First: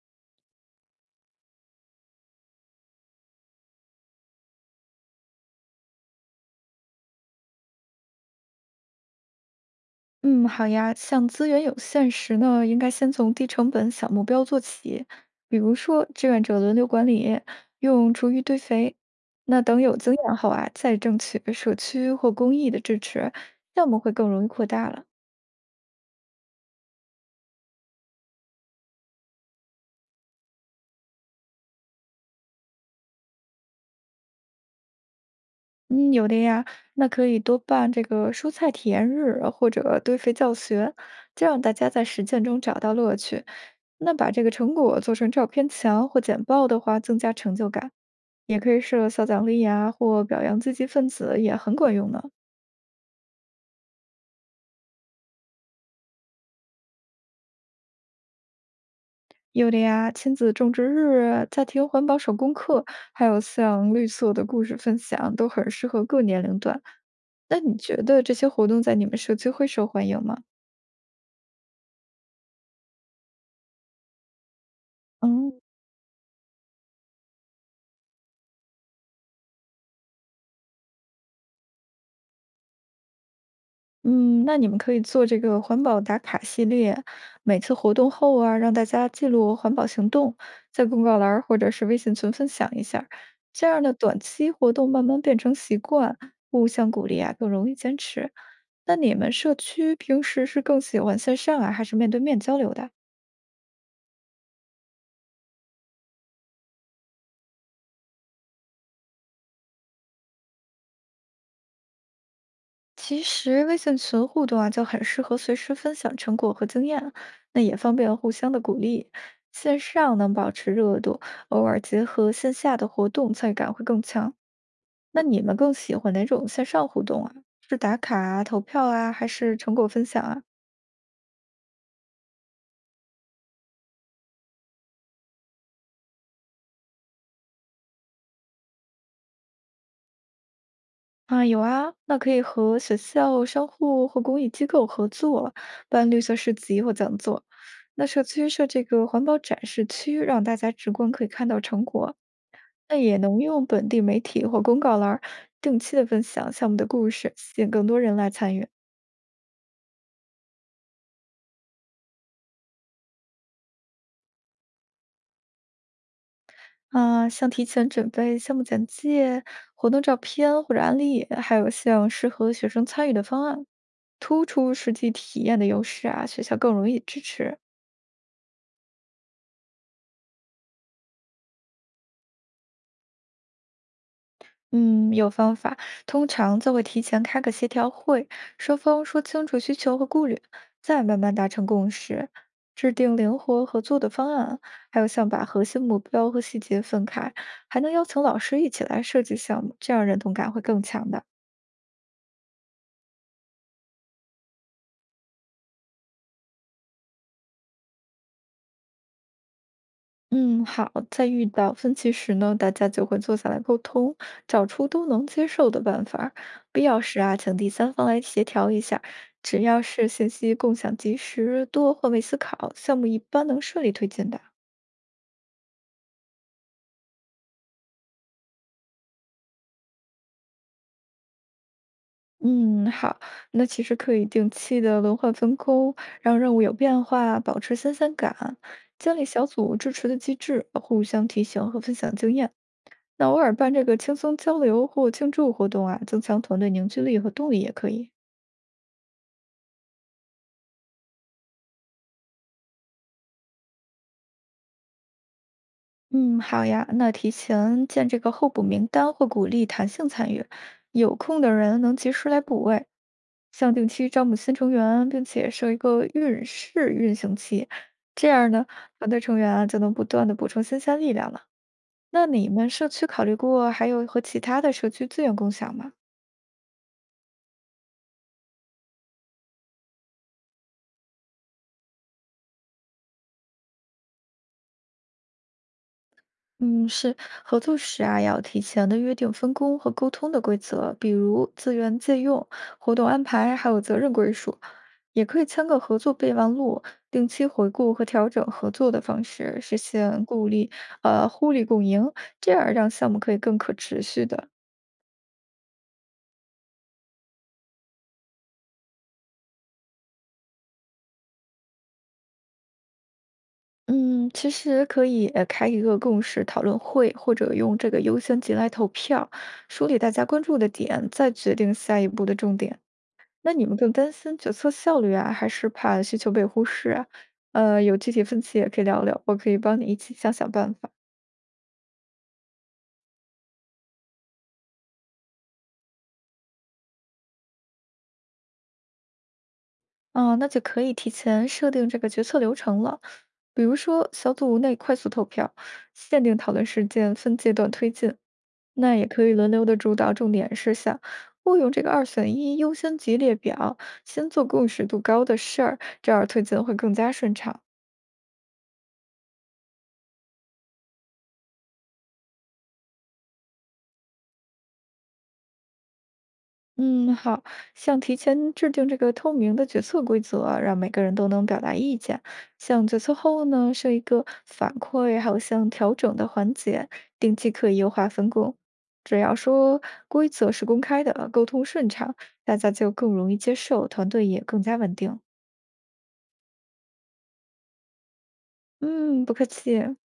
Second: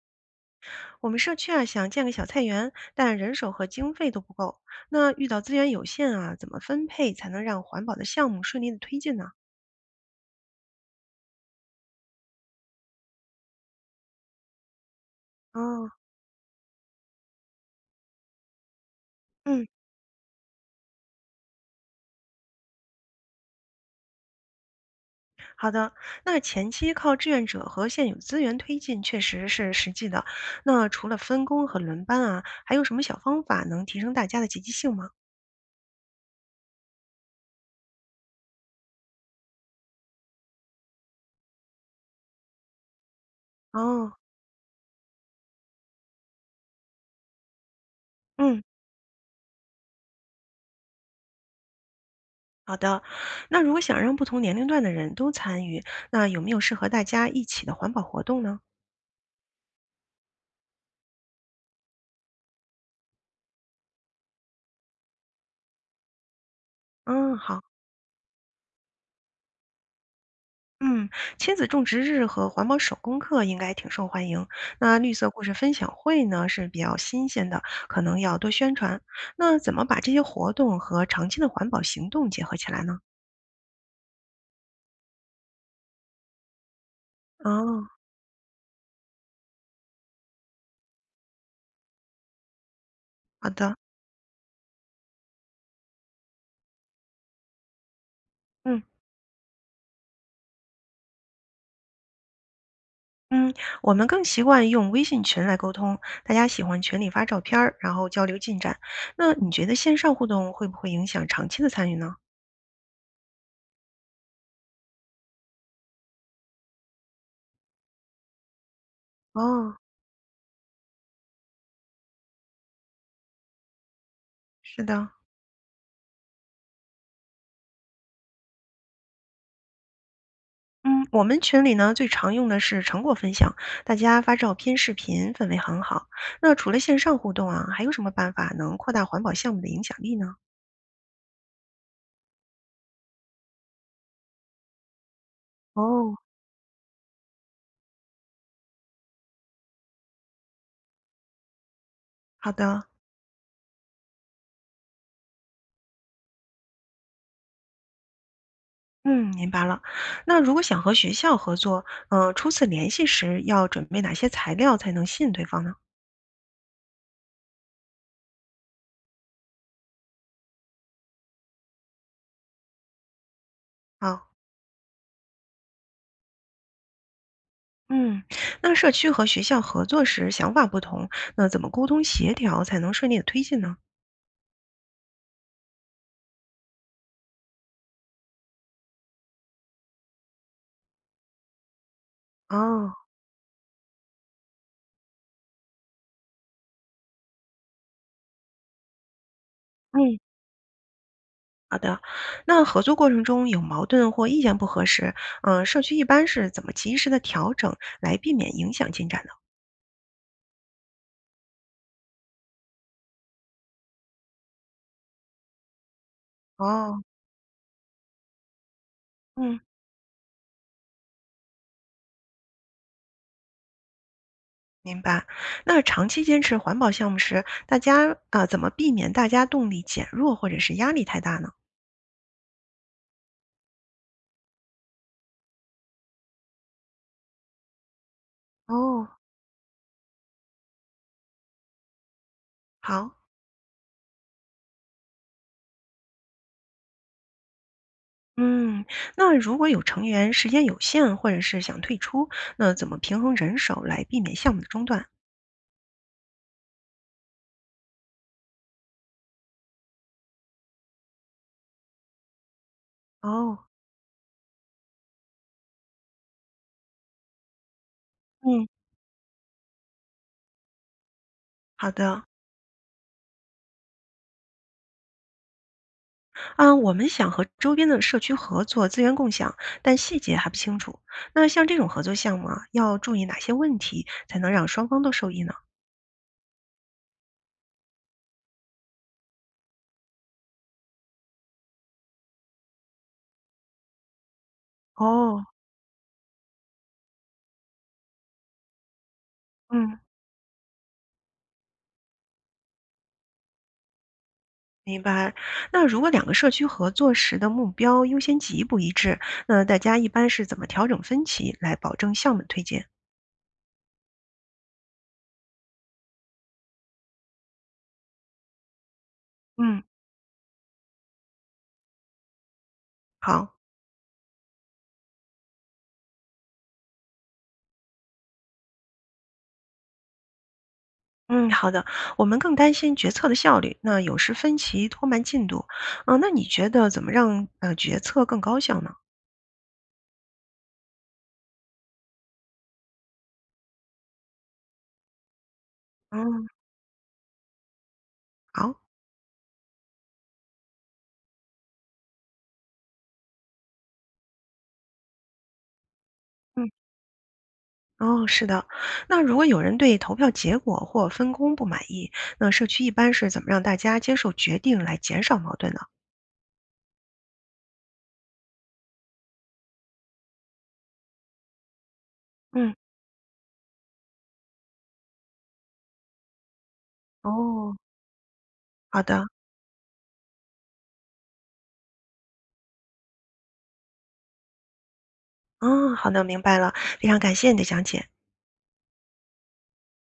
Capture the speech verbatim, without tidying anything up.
我们社区啊，想建个小菜园，但人手和经费都不够。那遇到资源有限啊，怎么分配才能让环保的项目顺利的推进呢？嗯，好呀。像资源有限时呢，应该先从低成本小目标做起，比如哦，说志愿者轮流管理，用厨余堆肥。那嗯，等有经验后啊，再争取社区或公益的支持，项目会更容易扩大了。好的。那前期靠志愿者和现有资源推进确实是实际的。那除了分工和轮班啊，还有什么小方法能提升大家的积极性吗？嗯，有的呀，那可以多办这个蔬菜体验日或者堆肥教学，这让大家在实践中找到乐趣。哦，那把这个成果做成照片墙或简报的话，增加成就感。也嗯。可以设小奖励呀，或表扬积极分子也很管用呢。好的，那如果想让不同年龄段的人都参与，那有没有适合大家一起的环保活动呢？有的呀，亲子种植日、家庭环保手工课，还有像绿色的故事分享，都很适合各年龄段。嗯，那好。你觉得这些活动在你们社区会受欢迎吗？嗯，亲子种植日和环保手工课应该挺受欢迎。那绿色故嗯事分享会呢是比较新鲜的，可能要多宣传。那怎么把这些活动和长期的环保行动结合起来呢？嗯，那你们可以做这个环保打卡系列，每次哦，活动后啊，让大家记录环保行动，在公告栏儿或者是微信群分享一下儿，好这的，样的短期活动慢慢变成习惯，互相鼓励啊，更容易坚持。嗯那你们社区平时是更喜欢线上啊，还是面对面交流的？嗯，我们更习惯用微信群来沟通，大家喜欢群里发照片儿然后交流进展。那你觉得线上互动会不会影响长期的参与呢？其实微信群互动啊，就很适合随时分享成果和经验啊，那也方便互相的鼓励。哦，线上能保持热度，偶尔结合线下的活动，参与感会更强。是的。那你们更喜欢哪种线上互动啊？是打卡啊、投票啊，还是成果分享啊？嗯，我们群里呢最常用的是成果分享，大家发照片、视频，氛围很好。那除了线上互动啊，还有什么办法能扩大环保项目的影响力呢？啊，有啊，那可以和学校、商户或公益机构合作，办哦，绿色市集或讲座。那社区设这个环保展示区，让大家直观可以看到成果。好的，那也能用本地媒体或公告栏儿定期的分享项目的故事，吸引更多人来参与。嗯，明白了。那如果想和学校合作，嗯、初次联系时要准备哪些材料才能吸引对方呢？啊，像提前准备项目简介、活动照片或者案例，还有像适合学生参与的方案，啊，突出实际体验的优势啊，学校更容易支持。嗯，那社区和学校合作时想法不同，那怎么沟通协调才能顺利的推进呢？嗯，有方法，通常就会提前开个协调会，双方说清楚需求和顾虑，再慢慢达成共识，哦，制定灵活合作的方案，还有像把核心目标和细节分开，还能邀请老师一起来设计项目，这样认嗯。同感会更强的。好的，那合作过程中有矛盾或意见不合时，嗯、社区一般是怎么及时的调整来避免影响进展的？嗯，好，在遇到分歧时呢，大家就会坐下来沟通，找出都能接受的办法儿，必要哦，时啊，请第三方来协调一下。嗯，只要是信息共享及时、多换位思考，项目一般能顺利推进的。明白。那长期坚持环保项目时，大家啊、呃怎么避免大家动力减弱或者是压力太大呢？嗯，好，那其实可以定期的轮换分工，让任务有变化，保持新鲜感，哦，建立小组支持的机制，互相提醒和分享经验。好，那偶尔办这个轻松交流或庆祝活动啊，增强团队凝聚力和动力也可以。嗯，那如果有成员时间有限或者是想退出，那怎么平衡人手来避免项目的中断？嗯，好呀，那提前建这个候补名单或鼓励弹性参与，有空的人能及时来补位。哦，像定期招募新成员，并且设一个运势运行期，这样呢，嗯，团队成员啊就能不断的补充新鲜力量了。好的。那你们社区考虑过还有和其他的社区资源共享吗？啊，我们想和周边的社区合作资源共享，但细节还不清楚。那像这种合作项目啊，要注意哪些问题才能让双方都受益呢？嗯，是合作时啊，要提前的约定分工和沟通的规则，比如资源借用、活动安排，还有责任归属。也可哦，以签个合作备忘录，定期回顾和调整合作的方式，实嗯，现互利，呃，互利共赢，这样让项目可以更可持续的。明白。那如果两个社区合作时的目标优先级不一致，那大家一般是怎么调整分歧来保证项目推进？嗯，其实可以呃开一个共识讨论会，或者用这个优先级来投票，嗯，梳理大家关注的点，再决定下一步的重点。那好。你们更担心决策效率啊，还是怕需求被忽视啊？呃，有具体分歧也可以聊聊，我可以帮你一起想想办法。嗯，好的。我们更担心决策的效率，那有时分歧拖慢进度。嗯、那你觉得怎么让呃决策更高效呢？啊，那就可以提前设定这个决策流程了，比如说小组内快速投票，限定嗯，讨论事件，分阶段推进。好，那也可以轮流的主导重点事项，不用这个二选一优先级列表，先做共识度高的事儿，这样推进嗯。会更加顺畅。哦，是的。那如果有人对投票结果或分工不满意，那社区一般是怎么让大家接受决定来减少矛盾呢？嗯，好，像提前制定这个透明的决策规则啊让每个人都能表达意见。嗯，像决策后呢，设一个反馈，还有像调整的环节，定期可哦，以优化分工。好只的，要说规则是公开的，沟通顺畅，大家就更容易接受，团队也更加稳定。嗯，好的，明白了，非常感谢你的讲解。嗯，不客气。